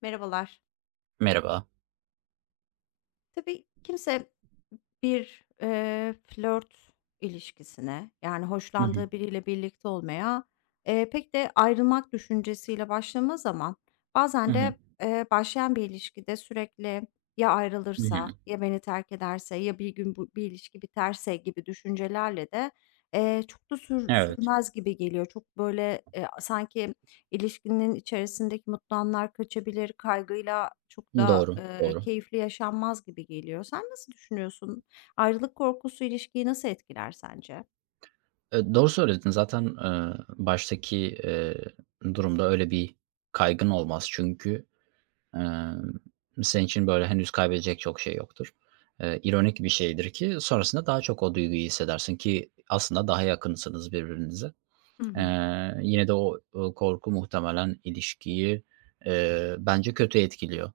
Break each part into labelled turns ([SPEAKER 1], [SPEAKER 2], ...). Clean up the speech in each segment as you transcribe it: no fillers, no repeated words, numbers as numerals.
[SPEAKER 1] Merhabalar.
[SPEAKER 2] Merhaba.
[SPEAKER 1] Tabii kimse bir, flört ilişkisine, yani
[SPEAKER 2] Hı hı.
[SPEAKER 1] hoşlandığı biriyle birlikte olmaya, pek de ayrılmak düşüncesiyle başlamaz ama
[SPEAKER 2] Hı
[SPEAKER 1] bazen
[SPEAKER 2] hı.
[SPEAKER 1] de, başlayan bir ilişkide sürekli ya
[SPEAKER 2] Hı
[SPEAKER 1] ayrılırsa,
[SPEAKER 2] hı.
[SPEAKER 1] ya beni terk ederse, ya bir gün bu bir ilişki biterse gibi düşüncelerle de, çok da
[SPEAKER 2] Evet.
[SPEAKER 1] sürmez gibi geliyor. Çok böyle, sanki İlişkinin içerisindeki mutlu anlar kaçabilir, kaygıyla çok da,
[SPEAKER 2] Doğru, doğru.
[SPEAKER 1] keyifli yaşanmaz gibi geliyor. Sen nasıl düşünüyorsun? Ayrılık korkusu ilişkiyi nasıl etkiler sence?
[SPEAKER 2] Doğru söyledin. Zaten, baştaki, eee, durumda öyle bir kaygın olmaz çünkü, emm, senin için böyle henüz kaybedecek çok şey yoktur. İronik bir şeydir ki sonrasında daha çok o duyguyu hissedersin ki aslında daha yakınsınız birbirinize.
[SPEAKER 1] Hı hı.
[SPEAKER 2] Yine de o korku muhtemelen ilişkiyi, bence kötü etkiliyor.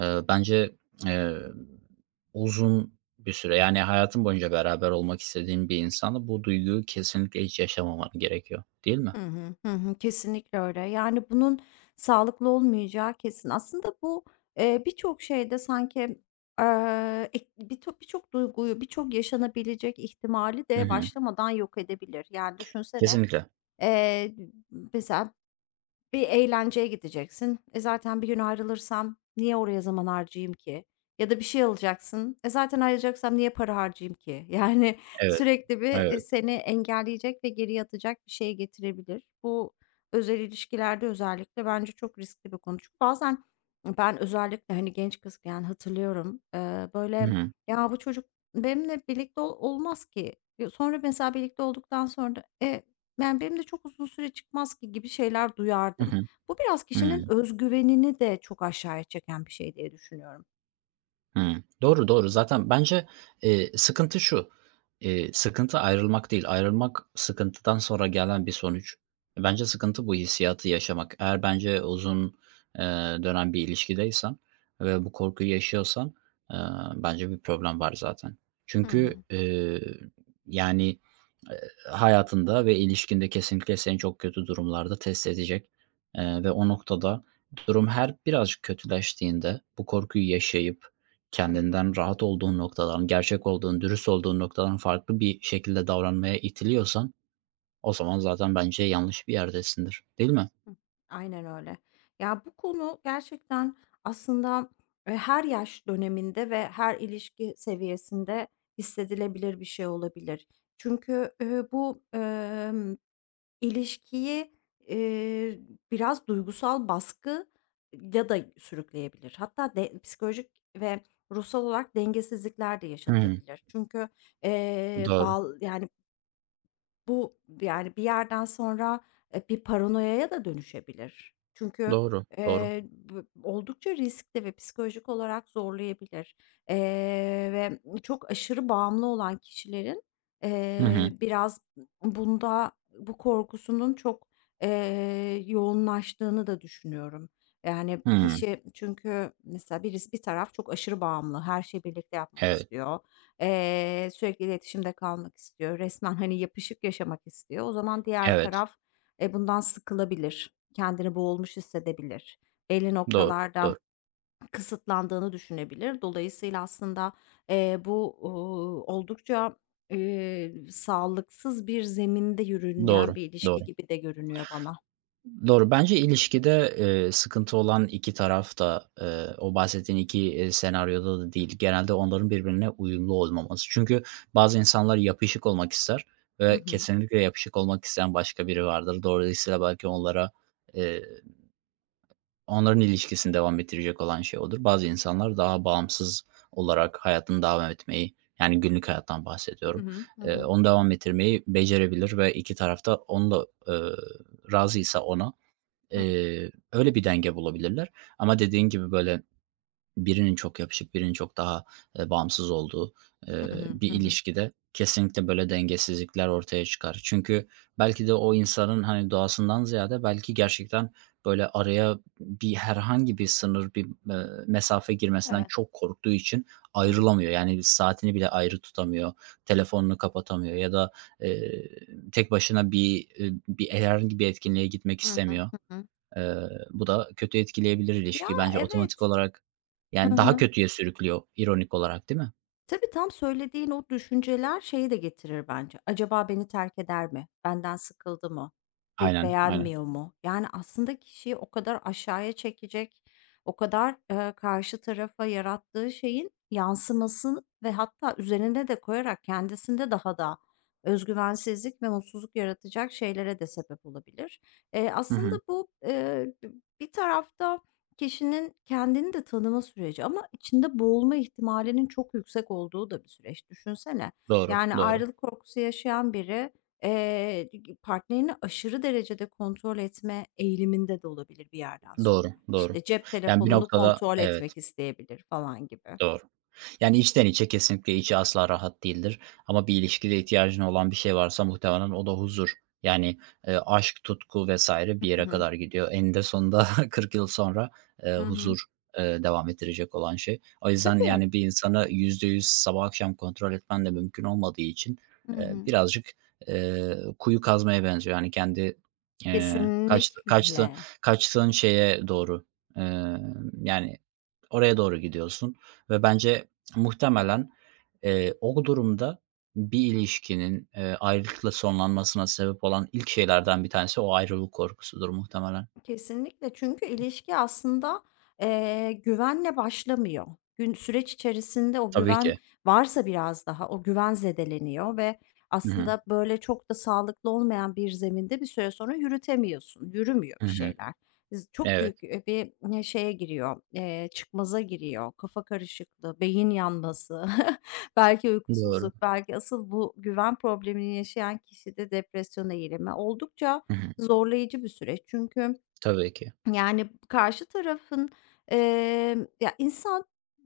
[SPEAKER 2] Bence, eee, uzun bir süre, yani, hayatın boyunca beraber olmak istediğin bir insanla bu duyguyu kesinlikle hiç yaşamaman gerekiyor, değil mi?
[SPEAKER 1] Hı hı. Hı hı. Kesinlikle öyle. Yani, bunun sağlıklı olmayacağı kesin. Aslında bu, birçok şeyde sanki, ek birto birçok duyguyu, birçok yaşanabilecek ihtimali
[SPEAKER 2] Hı
[SPEAKER 1] de
[SPEAKER 2] hı.
[SPEAKER 1] başlamadan yok edebilir. Yani, düşünsene,
[SPEAKER 2] Kesinlikle.
[SPEAKER 1] eee, mesela bir eğlenceye gideceksin. E, zaten bir gün ayrılırsam niye oraya zaman harcayayım ki? Ya da bir şey alacaksın. E, zaten ayrılacaksam niye para harcayayım ki? Yani
[SPEAKER 2] Evet,
[SPEAKER 1] sürekli bir,
[SPEAKER 2] evet.
[SPEAKER 1] seni engelleyecek ve geriye atacak bir şey getirebilir. Bu özel ilişkilerde özellikle bence çok riskli bir konu. Çünkü bazen ben özellikle, hani, genç kız yani hatırlıyorum,
[SPEAKER 2] Hı
[SPEAKER 1] böyle,
[SPEAKER 2] hı.
[SPEAKER 1] "Ya, bu çocuk benimle birlikte olmaz ki." Sonra mesela birlikte olduktan sonra da, "E yani, benim de çok uzun süre çıkmaz ki gibi şeyler
[SPEAKER 2] Hı
[SPEAKER 1] duyardım.
[SPEAKER 2] hı.
[SPEAKER 1] Bu biraz
[SPEAKER 2] Hıı.
[SPEAKER 1] kişinin öz güvenini de çok aşağıya çeken bir şey diye düşünüyorum.
[SPEAKER 2] Hımm. Doğru, doğru. Zaten bence, sıkıntı şu, sıkıntı ayrılmak değil. Ayrılmak sıkıntıdan sonra gelen bir sonuç. Bence sıkıntı bu hissiyatı yaşamak. Eğer bence uzun, eee, dönem bir ilişkideysen ve bu korkuyu yaşıyorsan, eee, bence bir problem var zaten.
[SPEAKER 1] Hı hı.
[SPEAKER 2] Çünkü, yani, eee, hayatında ve ilişkinde kesinlikle seni çok kötü durumlarda test edecek, ve o noktada durum her birazcık kötüleştiğinde bu korkuyu yaşayıp,
[SPEAKER 1] Hı hı.
[SPEAKER 2] kendinden rahat olduğun noktadan, gerçek olduğun, dürüst olduğun noktadan farklı bir şekilde davranmaya itiliyorsan o zaman zaten bence yanlış bir yerdesindir, değil mi?
[SPEAKER 1] Hıh. Aynen öyle. Ya, bu konu gerçekten aslında, her yaş döneminde ve her ilişki seviyesinde hissedilebilir bir şey olabilir. Çünkü, bu, ilişkiyi, eee, biraz duygusal baskı ya da sürükleyebilir. Hatta de psikolojik ve ruhsal olarak dengesizlikler de
[SPEAKER 2] Hı hı.
[SPEAKER 1] yaşatabilir. Çünkü,
[SPEAKER 2] Doğru,
[SPEAKER 1] bağl yani, bu, yani, bir yerden sonra, bir paranoyaya da dönüşebilir. Çünkü,
[SPEAKER 2] doğru, doğru.
[SPEAKER 1] bı oldukça riskli ve psikolojik olarak zorlayabilir. Ve çok aşırı bağımlı olan kişilerin,
[SPEAKER 2] Hı hı.
[SPEAKER 1] biraz bunda bu korkusunun çok, yoğunlaştığını da düşünüyorum. Yani,
[SPEAKER 2] Hımm.
[SPEAKER 1] kişi çünkü mesela birisi bir taraf çok aşırı bağımlı, her şeyi birlikte yapmak
[SPEAKER 2] Evet,
[SPEAKER 1] istiyor. Sürekli iletişimde kalmak istiyor. Resmen, hani, yapışık yaşamak istiyor. O zaman diğer
[SPEAKER 2] evet.
[SPEAKER 1] taraf, bundan sıkılabilir, kendini boğulmuş hissedebilir, belli
[SPEAKER 2] Doğru, doğru,
[SPEAKER 1] noktalarda kısıtlandığını düşünebilir. Dolayısıyla aslında, bu, oldukça, sağlıksız bir zeminde yürüyen
[SPEAKER 2] doğru,
[SPEAKER 1] bir ilişki
[SPEAKER 2] doğru.
[SPEAKER 1] gibi de görünüyor bana.
[SPEAKER 2] Doğru. Bence ilişkide, sıkıntı olan 2 taraf da, o bahsettiğin 2 senaryoda da değil. Genelde onların birbirine uyumlu olmaması. Çünkü bazı insanlar yapışık olmak ister
[SPEAKER 1] Hı
[SPEAKER 2] ve
[SPEAKER 1] hı.
[SPEAKER 2] kesinlikle yapışık olmak isteyen başka biri vardır. Dolayısıyla belki onlara, eee, onların ilişkisini devam ettirecek olan şey odur. Bazı insanlar daha bağımsız olarak hayatını devam etmeyi, yani günlük hayattan
[SPEAKER 1] Hı
[SPEAKER 2] bahsediyorum,
[SPEAKER 1] hı. Hı hı.
[SPEAKER 2] onu devam ettirmeyi becerebilir ve 2 taraf da onu da, eee, razıysa ona öyle bir denge bulabilirler ama dediğin gibi, böyle, birinin çok yapışık, birinin çok daha, bağımsız olduğu,
[SPEAKER 1] Hı hı.
[SPEAKER 2] bir
[SPEAKER 1] Hı hı.
[SPEAKER 2] ilişkide kesinlikle böyle dengesizlikler ortaya çıkar. Çünkü belki de o insanın, hani, doğasından ziyade belki gerçekten, böyle, araya bir herhangi bir sınır, bir, mesafe girmesinden
[SPEAKER 1] Evet.
[SPEAKER 2] çok korktuğu için
[SPEAKER 1] Hı hı.
[SPEAKER 2] ayrılamıyor. Yani, saatini bile ayrı tutamıyor, telefonunu kapatamıyor ya da, eee, tek başına bir herhangi bir etkinliğe gitmek
[SPEAKER 1] Hı hı.
[SPEAKER 2] istemiyor.
[SPEAKER 1] Hı hı.
[SPEAKER 2] Bu da kötü etkileyebilir
[SPEAKER 1] Ya,
[SPEAKER 2] ilişkiyi. Bence otomatik
[SPEAKER 1] evet.
[SPEAKER 2] olarak,
[SPEAKER 1] Hı
[SPEAKER 2] yani, daha
[SPEAKER 1] hı.
[SPEAKER 2] kötüye sürüklüyor ironik olarak, değil mi?
[SPEAKER 1] Tabii, tam söylediğin o düşünceler şeyi de getirir bence. Acaba beni terk eder mi? Benden sıkıldı mı? Beni
[SPEAKER 2] Aynen, aynen.
[SPEAKER 1] beğenmiyor mu? Yani aslında kişiyi o kadar aşağıya çekecek, o kadar, karşı tarafa yarattığı şeyin yansıması ve hatta üzerine de koyarak kendisinde daha da özgüvensizlik ve mutsuzluk yaratacak şeylere de sebep olabilir.
[SPEAKER 2] Hı
[SPEAKER 1] Aslında
[SPEAKER 2] hı.
[SPEAKER 1] bu, bir tarafta kişinin kendini de tanıma süreci ama içinde boğulma ihtimalinin çok yüksek olduğu da bir süreç. Düşünsene,
[SPEAKER 2] Doğru,
[SPEAKER 1] yani
[SPEAKER 2] doğru.
[SPEAKER 1] ayrılık korkusu yaşayan biri, eee, partnerini aşırı derecede kontrol etme eğiliminde de olabilir bir yerden
[SPEAKER 2] Doğru,
[SPEAKER 1] sonra.
[SPEAKER 2] doğru.
[SPEAKER 1] İşte, cep
[SPEAKER 2] Yani, bir
[SPEAKER 1] telefonunu
[SPEAKER 2] noktada.
[SPEAKER 1] kontrol
[SPEAKER 2] Evet.
[SPEAKER 1] etmek isteyebilir falan gibi.
[SPEAKER 2] Doğru. Yani, içten içe kesinlikle içi asla rahat değildir ama bir ilişkide ihtiyacın olan bir şey varsa muhtemelen o da huzur. Yani, aşk, tutku vesaire bir
[SPEAKER 1] Hı
[SPEAKER 2] yere
[SPEAKER 1] hı.
[SPEAKER 2] kadar gidiyor. Eninde sonunda 40 yıl sonra,
[SPEAKER 1] Hı hı.
[SPEAKER 2] huzur, devam ettirecek olan şey. O yüzden,
[SPEAKER 1] Tabii.
[SPEAKER 2] yani, bir insanı %100 sabah akşam kontrol etmen de mümkün olmadığı için,
[SPEAKER 1] Hı hı.
[SPEAKER 2] birazcık, kuyu kazmaya benziyor. Yani, kendi, eee, kaçtı kaçtı
[SPEAKER 1] Kesinlikle.
[SPEAKER 2] kaçtığın şeye doğru, yani, oraya doğru gidiyorsun ve bence muhtemelen, o durumda bir ilişkinin, ayrılıkla sonlanmasına sebep olan ilk şeylerden bir tanesi o ayrılık korkusudur muhtemelen.
[SPEAKER 1] Kesinlikle çünkü ilişki aslında, güvenle başlamıyor. Süreç içerisinde o
[SPEAKER 2] Tabii
[SPEAKER 1] güven
[SPEAKER 2] ki.
[SPEAKER 1] varsa biraz daha o güven zedeleniyor ve
[SPEAKER 2] Hı hı.
[SPEAKER 1] aslında böyle çok da sağlıklı olmayan bir zeminde bir süre sonra yürütemiyorsun, yürümüyor
[SPEAKER 2] Hı
[SPEAKER 1] bir
[SPEAKER 2] hı.
[SPEAKER 1] şeyler. Çok
[SPEAKER 2] Evet.
[SPEAKER 1] büyük, bir ne şeye giriyor, çıkmaza giriyor, kafa karışıklığı, beyin yanması, belki
[SPEAKER 2] Doğru.
[SPEAKER 1] uykusuzluk, belki asıl bu güven problemini yaşayan kişide depresyona eğilimi. Oldukça
[SPEAKER 2] Hı hı.
[SPEAKER 1] zorlayıcı bir süreç çünkü
[SPEAKER 2] Tabii ki.
[SPEAKER 1] yani, karşı tarafın, ya, insan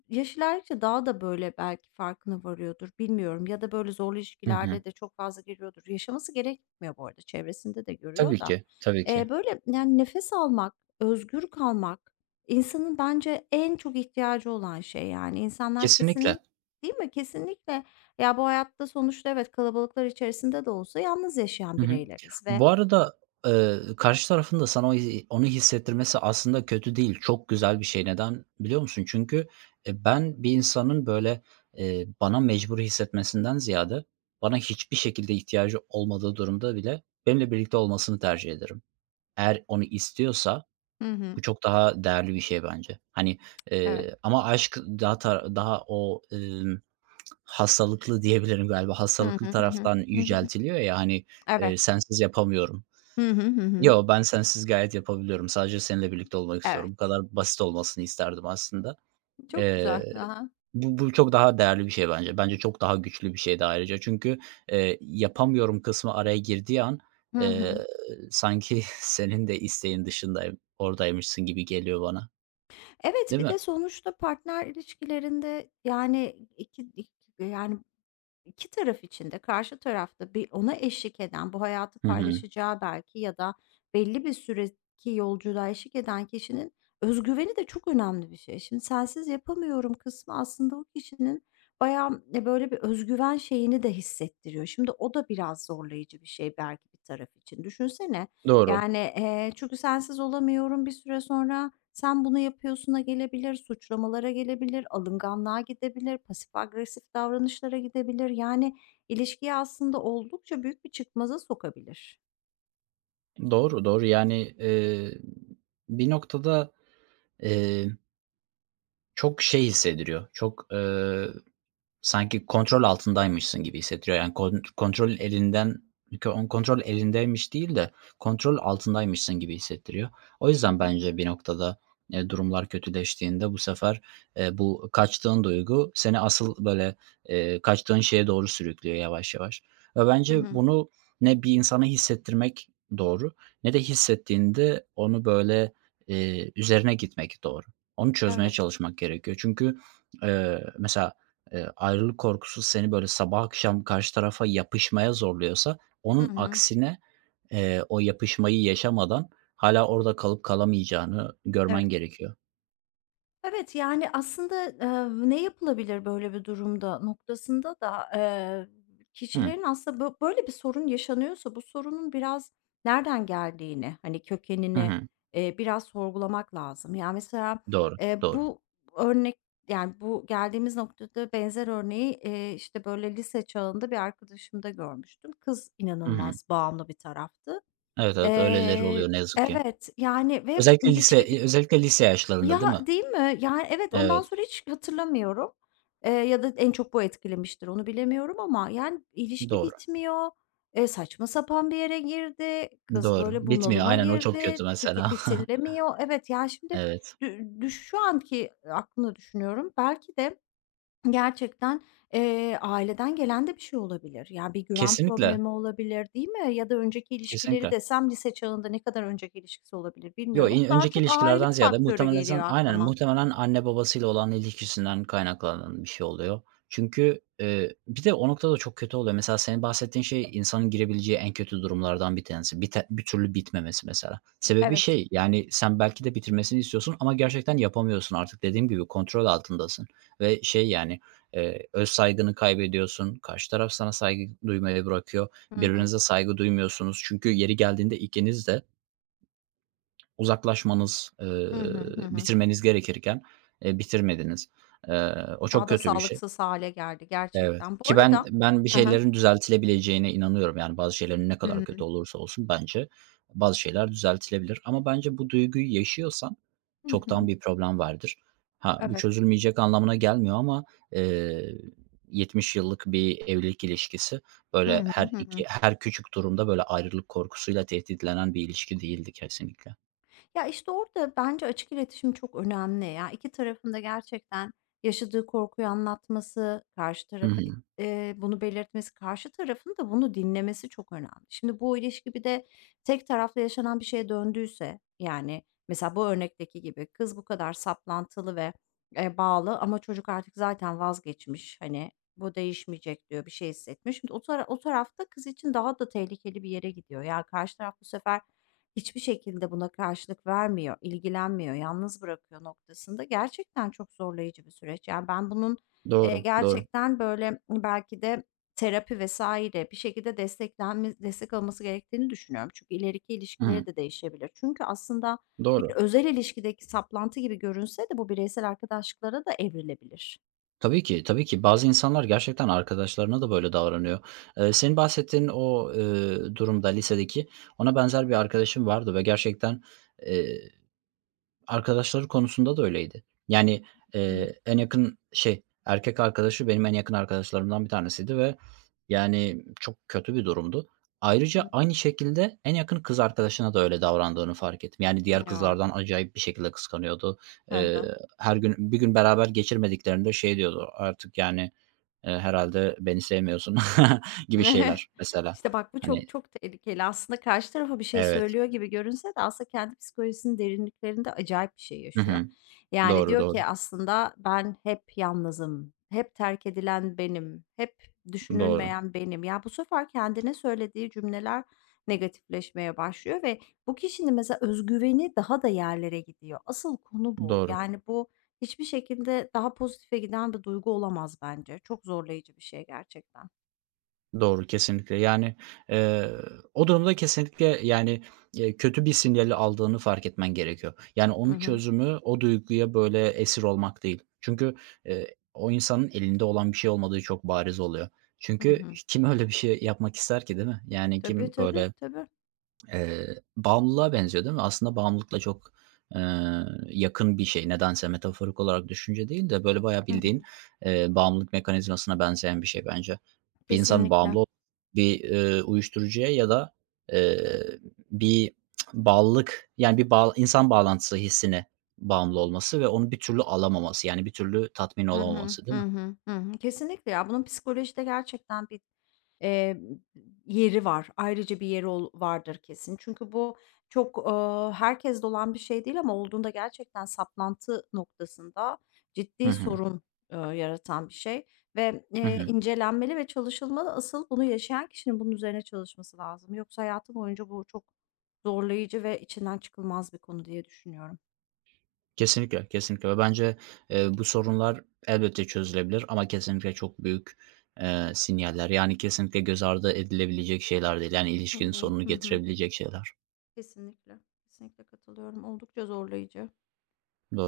[SPEAKER 1] yaş ilerledikçe daha da, böyle, belki farkına varıyordur, bilmiyorum ya da, böyle, zorlu
[SPEAKER 2] Hı hı.
[SPEAKER 1] ilişkilerde de çok fazla giriyordur. Yaşaması gerekmiyor bu arada, çevresinde de görüyor
[SPEAKER 2] Tabii
[SPEAKER 1] da.
[SPEAKER 2] ki, tabii ki.
[SPEAKER 1] Böyle, yani, nefes almak, özgür kalmak insanın bence en çok ihtiyacı olan şey, yani. İnsanlar
[SPEAKER 2] Kesinlikle.
[SPEAKER 1] değil mi? Kesinlikle, ya, bu hayatta sonuçta evet, kalabalıklar içerisinde de olsa yalnız yaşayan
[SPEAKER 2] Hı hı.
[SPEAKER 1] bireyleriz ve
[SPEAKER 2] Bu arada, karşı tarafın da sana o hi onu hissettirmesi aslında kötü değil. Çok güzel bir şey. Neden biliyor musun? Çünkü, ben bir insanın böyle, bana mecbur hissetmesinden ziyade bana hiçbir şekilde ihtiyacı olmadığı durumda bile benimle birlikte olmasını tercih ederim. Eğer onu istiyorsa
[SPEAKER 1] Hı hı.
[SPEAKER 2] bu çok daha değerli bir şey bence. Hani,
[SPEAKER 1] Evet.
[SPEAKER 2] ama aşk daha o, hastalıklı diyebilirim galiba.
[SPEAKER 1] Hı
[SPEAKER 2] Hastalıklı
[SPEAKER 1] hı, hı hı.
[SPEAKER 2] taraftan
[SPEAKER 1] Hı hı.
[SPEAKER 2] yüceltiliyor ya, hani,
[SPEAKER 1] Evet.
[SPEAKER 2] sensiz yapamıyorum.
[SPEAKER 1] Hı hı, hı hı.
[SPEAKER 2] Yo, ben sensiz gayet yapabiliyorum. Sadece seninle birlikte olmak
[SPEAKER 1] Evet.
[SPEAKER 2] istiyorum. Bu kadar basit olmasını isterdim aslında.
[SPEAKER 1] Çok
[SPEAKER 2] Eee,
[SPEAKER 1] güzel. Hı hı.
[SPEAKER 2] bu çok daha değerli bir şey bence. Bence çok daha güçlü bir şey de ayrıca. Çünkü, yapamıyorum kısmı araya girdiği an, eee,
[SPEAKER 1] Hı
[SPEAKER 2] sanki senin de isteğin dışındayım, oradaymışsın gibi geliyor bana,
[SPEAKER 1] Evet,
[SPEAKER 2] değil
[SPEAKER 1] bir de
[SPEAKER 2] mi?
[SPEAKER 1] sonuçta partner ilişkilerinde, yani, iki ik yani 2 taraf için de karşı tarafta bir ona eşlik eden, bu hayatı
[SPEAKER 2] Hı hı.
[SPEAKER 1] paylaşacağı belki ya da belli bir süreki yolculuğa eşlik eden kişinin özgüveni de çok önemli bir şey. Şimdi "Sensiz yapamıyorum." kısmı aslında o kişinin bayağı, böyle bir özgüven şeyini de hissettiriyor. Şimdi o da biraz zorlayıcı bir şey belki bir taraf için. Düşünsene
[SPEAKER 2] Doğru.
[SPEAKER 1] yani, çünkü sensiz olamıyorum bir süre sonra sen bunu yapıyorsuna gelebilir, suçlamalara gelebilir, alınganlığa gidebilir, pasif agresif davranışlara gidebilir. Yani ilişkiyi aslında oldukça büyük bir çıkmaza sokabilir.
[SPEAKER 2] Doğru, doğru. Yani, bir noktada. Eee, çok şey hissettiriyor, çok, sanki kontrol altındaymışsın gibi hissettiriyor. Yani kontrol elinden kontrol elindeymiş değil de kontrol altındaymışsın gibi hissettiriyor. O
[SPEAKER 1] Hı
[SPEAKER 2] yüzden
[SPEAKER 1] hı.
[SPEAKER 2] bence bir noktada, durumlar kötüleştiğinde bu sefer, bu kaçtığın duygu seni asıl böyle, kaçtığın şeye doğru sürüklüyor yavaş yavaş ve
[SPEAKER 1] Hı
[SPEAKER 2] bence
[SPEAKER 1] hı.
[SPEAKER 2] bunu ne bir insana hissettirmek doğru ne de hissettiğinde onu böyle, üzerine gitmek doğru. Onu çözmeye
[SPEAKER 1] Evet.
[SPEAKER 2] çalışmak gerekiyor. Çünkü, mesela ayrılık korkusu seni böyle sabah akşam karşı tarafa yapışmaya zorluyorsa
[SPEAKER 1] Hı
[SPEAKER 2] onun
[SPEAKER 1] hı.
[SPEAKER 2] aksine, o yapışmayı yaşamadan hala orada kalıp kalamayacağını görmen
[SPEAKER 1] Evet.
[SPEAKER 2] gerekiyor.
[SPEAKER 1] Evet, yani, aslında, ne yapılabilir böyle bir durumda noktasında da,
[SPEAKER 2] Hı.
[SPEAKER 1] kişilerin aslında böyle bir sorun yaşanıyorsa bu sorunun biraz nereden geldiğini, hani,
[SPEAKER 2] Hı
[SPEAKER 1] kökenini,
[SPEAKER 2] hı.
[SPEAKER 1] biraz sorgulamak lazım. Yani mesela,
[SPEAKER 2] Doğru, doğru.
[SPEAKER 1] bu örnek, yani, bu geldiğimiz noktada benzer örneği, işte, böyle, lise çağında bir arkadaşımda görmüştüm. Kız
[SPEAKER 2] Hı hı.
[SPEAKER 1] inanılmaz bağımlı bir taraftı.
[SPEAKER 2] Evet, evet, öyleleri
[SPEAKER 1] Eee
[SPEAKER 2] oluyor ne yazık ki.
[SPEAKER 1] Evet, yani, ve
[SPEAKER 2] Özellikle
[SPEAKER 1] ilişki
[SPEAKER 2] özellikle lise yaşlarında
[SPEAKER 1] ya,
[SPEAKER 2] değil mi?
[SPEAKER 1] değil mi? Yani, evet, ondan
[SPEAKER 2] Evet,
[SPEAKER 1] sonra hiç hatırlamıyorum, ya da en çok bu etkilemiştir, onu bilemiyorum ama, yani, ilişki
[SPEAKER 2] doğru,
[SPEAKER 1] bitmiyor, saçma sapan bir yere girdi, kız
[SPEAKER 2] doğru.
[SPEAKER 1] böyle
[SPEAKER 2] Bitmiyor.
[SPEAKER 1] bunalıma
[SPEAKER 2] Aynen o çok
[SPEAKER 1] girdi,
[SPEAKER 2] kötü mesela.
[SPEAKER 1] bitirilemiyor. Evet, yani, şimdi
[SPEAKER 2] Evet.
[SPEAKER 1] dü düş şu anki aklını düşünüyorum, belki de gerçekten, aileden gelen de bir şey olabilir. Yani bir güven
[SPEAKER 2] Kesinlikle,
[SPEAKER 1] problemi olabilir, değil mi? Ya da önceki ilişkileri
[SPEAKER 2] kesinlikle.
[SPEAKER 1] desem lise çağında ne kadar önceki ilişkisi olabilir
[SPEAKER 2] Yo,
[SPEAKER 1] bilmiyorum ama daha
[SPEAKER 2] önceki
[SPEAKER 1] çok aile
[SPEAKER 2] ilişkilerden ziyade
[SPEAKER 1] faktörü
[SPEAKER 2] muhtemelen sen
[SPEAKER 1] geliyor
[SPEAKER 2] Aynen,
[SPEAKER 1] aklıma.
[SPEAKER 2] muhtemelen anne babasıyla olan ilişkisinden kaynaklanan bir şey oluyor. Çünkü, bir de o noktada çok kötü oluyor. Mesela senin bahsettiğin şey insanın girebileceği en kötü durumlardan bir tanesi. Bir türlü bitmemesi mesela. Sebebi
[SPEAKER 1] Evet.
[SPEAKER 2] şey, yani, sen belki de bitirmesini istiyorsun ama gerçekten yapamıyorsun artık. Dediğim gibi kontrol altındasın ve şey, yani, öz saygını kaybediyorsun. Karşı taraf sana saygı duymayı bırakıyor.
[SPEAKER 1] Hı hı.
[SPEAKER 2] Birbirinize saygı duymuyorsunuz. Çünkü yeri geldiğinde ikiniz de uzaklaşmanız,
[SPEAKER 1] Hı hı, hı hı.
[SPEAKER 2] bitirmeniz gerekirken, bitirmediniz. O çok
[SPEAKER 1] Daha da
[SPEAKER 2] kötü bir şey.
[SPEAKER 1] sağlıksız hâle geldi
[SPEAKER 2] Evet.
[SPEAKER 1] gerçekten. Bu
[SPEAKER 2] Ki ben
[SPEAKER 1] arada
[SPEAKER 2] ben bir
[SPEAKER 1] aha.
[SPEAKER 2] şeylerin düzeltilebileceğine inanıyorum. Yani, bazı şeylerin ne
[SPEAKER 1] Hı
[SPEAKER 2] kadar kötü
[SPEAKER 1] hı.
[SPEAKER 2] olursa olsun bence bazı şeyler düzeltilebilir ama bence bu duyguyu yaşıyorsan
[SPEAKER 1] Hı
[SPEAKER 2] çoktan
[SPEAKER 1] hı.
[SPEAKER 2] bir problem vardır. Ha, bu
[SPEAKER 1] Evet.
[SPEAKER 2] çözülmeyecek anlamına gelmiyor ama, eee, 70 yıllık bir evlilik ilişkisi,
[SPEAKER 1] Hı,
[SPEAKER 2] böyle,
[SPEAKER 1] hı hı.
[SPEAKER 2] her küçük durumda, böyle, ayrılık korkusuyla tehditlenen bir ilişki değildi kesinlikle.
[SPEAKER 1] Ya, işte, orada bence açık iletişim çok önemli. Ya, 2 tarafın da gerçekten yaşadığı korkuyu anlatması, karşı
[SPEAKER 2] Hı
[SPEAKER 1] tarafa,
[SPEAKER 2] hı.
[SPEAKER 1] bunu belirtmesi, karşı tarafın da bunu dinlemesi çok önemli. Şimdi bu ilişki bir de tek taraflı yaşanan bir şeye döndüyse, yani, mesela bu örnekteki gibi kız bu kadar saplantılı ve, bağlı ama çocuk artık zaten vazgeçmiş, hani, bu değişmeyecek diyor, bir şey hissetmiş. Şimdi o taraf kız için daha da tehlikeli bir yere gidiyor. Ya, karşı taraf bu sefer hiçbir şekilde buna karşılık vermiyor, ilgilenmiyor, yalnız bırakıyor noktasında gerçekten çok zorlayıcı bir süreç. Yani ben bunun,
[SPEAKER 2] Doğru, doğru.
[SPEAKER 1] gerçekten böyle belki de terapi vs. bir şekilde destek alması gerektiğini düşünüyorum. Çünkü ileriki
[SPEAKER 2] Hı.
[SPEAKER 1] ilişkileri de değişebilir. Çünkü aslında
[SPEAKER 2] Doğru.
[SPEAKER 1] bir özel ilişkideki saplantı gibi görünse de bu bireysel arkadaşlıklara da evrilebilir.
[SPEAKER 2] Tabii ki, tabii ki. Bazı insanlar gerçekten arkadaşlarına da böyle davranıyor. Senin bahsettiğin o, durumda lisedeki, ona benzer bir arkadaşım vardı ve gerçekten, eee arkadaşları konusunda da öyleydi. Yani,
[SPEAKER 1] Hı
[SPEAKER 2] en yakın şey, erkek arkadaşı benim en yakın arkadaşlarımdan bir tanesiydi ve, yani, çok kötü bir durumdu. Ayrıca
[SPEAKER 1] hı.
[SPEAKER 2] aynı şekilde en yakın kız arkadaşına da öyle davrandığını fark ettim. Yani, diğer
[SPEAKER 1] Ya.
[SPEAKER 2] kızlardan acayip bir şekilde kıskanıyordu.
[SPEAKER 1] Hı hı.
[SPEAKER 2] Her gün bir gün beraber geçirmediklerinde şey diyordu artık, yani, "Herhâlde beni sevmiyorsun." gibi şeyler mesela.
[SPEAKER 1] İşte, bak bu
[SPEAKER 2] Hani.
[SPEAKER 1] çok çok tehlikeli. Aslında karşı tarafa bir şey
[SPEAKER 2] Evet.
[SPEAKER 1] söylüyor gibi görünse de aslında kendi psikolojisinin derinliklerinde acayip bir şey
[SPEAKER 2] Hı
[SPEAKER 1] yaşıyor.
[SPEAKER 2] hı.
[SPEAKER 1] Yani
[SPEAKER 2] Doğru,
[SPEAKER 1] diyor
[SPEAKER 2] doğru.
[SPEAKER 1] ki aslında ben hep yalnızım, hep terk edilen benim, hep
[SPEAKER 2] Doğru.
[SPEAKER 1] düşünülmeyen benim. Ya, bu sefer kendine söylediği cümleler negatifleşmeye başlıyor ve bu kişinin mesela özgüveni daha da yerlere gidiyor. Asıl konu bu.
[SPEAKER 2] Doğru.
[SPEAKER 1] Yani bu hiçbir şekilde daha pozitife giden bir duygu olamaz bence. Çok zorlayıcı bir şey gerçekten.
[SPEAKER 2] Doğru, kesinlikle. Yani, eee, o durumda kesinlikle, yani, kötü bir sinyali aldığını fark etmen gerekiyor. Yani,
[SPEAKER 1] Hı
[SPEAKER 2] onun
[SPEAKER 1] hı.
[SPEAKER 2] çözümü o duyguya böyle esir olmak değil. Çünkü, o insanın elinde olan bir şey olmadığı çok bariz oluyor.
[SPEAKER 1] Hı
[SPEAKER 2] Çünkü
[SPEAKER 1] hı.
[SPEAKER 2] kim öyle bir şey yapmak ister ki, değil mi? Yani,
[SPEAKER 1] Tabii,
[SPEAKER 2] kim
[SPEAKER 1] tabii,
[SPEAKER 2] böyle,
[SPEAKER 1] tabii.
[SPEAKER 2] Bağımlılığa benziyor, değil mi? Aslında bağımlılıkla çok, yakın bir şey. Nedense metaforik olarak düşünce değil de böyle bayağı
[SPEAKER 1] Hı
[SPEAKER 2] bildiğin,
[SPEAKER 1] hı.
[SPEAKER 2] bağımlılık mekanizmasına benzeyen bir şey bence. Bir insan bağımlı
[SPEAKER 1] Kesinlikle.
[SPEAKER 2] ol bir, uyuşturucuya ya da, eee, bir bağlılık, yani bir insan bağlantısı hissine bağımlı olması ve onu bir türlü alamaması, yani bir türlü tatmin
[SPEAKER 1] Hı hı.
[SPEAKER 2] olamaması, değil
[SPEAKER 1] Hı
[SPEAKER 2] mi?
[SPEAKER 1] hı. Hı hı. Kesinlikle ya, bunun psikolojide gerçekten bir, eee, yeri var. Ayrıca bir yeri ol vardır kesin. Çünkü bu çok, herkeste olan bir şey değil ama olduğunda gerçekten saplantı noktasında
[SPEAKER 2] Hı
[SPEAKER 1] ciddi
[SPEAKER 2] hı.
[SPEAKER 1] sorun, yaratan bir şey ve,
[SPEAKER 2] Hı hı.
[SPEAKER 1] incelenmeli ve çalışılmalı. Asıl bunu yaşayan kişinin bunun üzerine çalışması lazım. Yoksa hayatı boyunca bu çok zorlayıcı ve içinden çıkılmaz bir konu diye düşünüyorum.
[SPEAKER 2] Kesinlikle, kesinlikle ve bence, bu sorunlar elbette çözülebilir ama kesinlikle çok büyük, sinyaller. Yani kesinlikle göz ardı edilebilecek şeyler değil. Yani ilişkinin
[SPEAKER 1] Değil.
[SPEAKER 2] sonunu
[SPEAKER 1] Hı hı.
[SPEAKER 2] getirebilecek şeyler.
[SPEAKER 1] Kesinlikle. Kesinlikle katılıyorum. Oldukça zorlayıcı.
[SPEAKER 2] Doğru.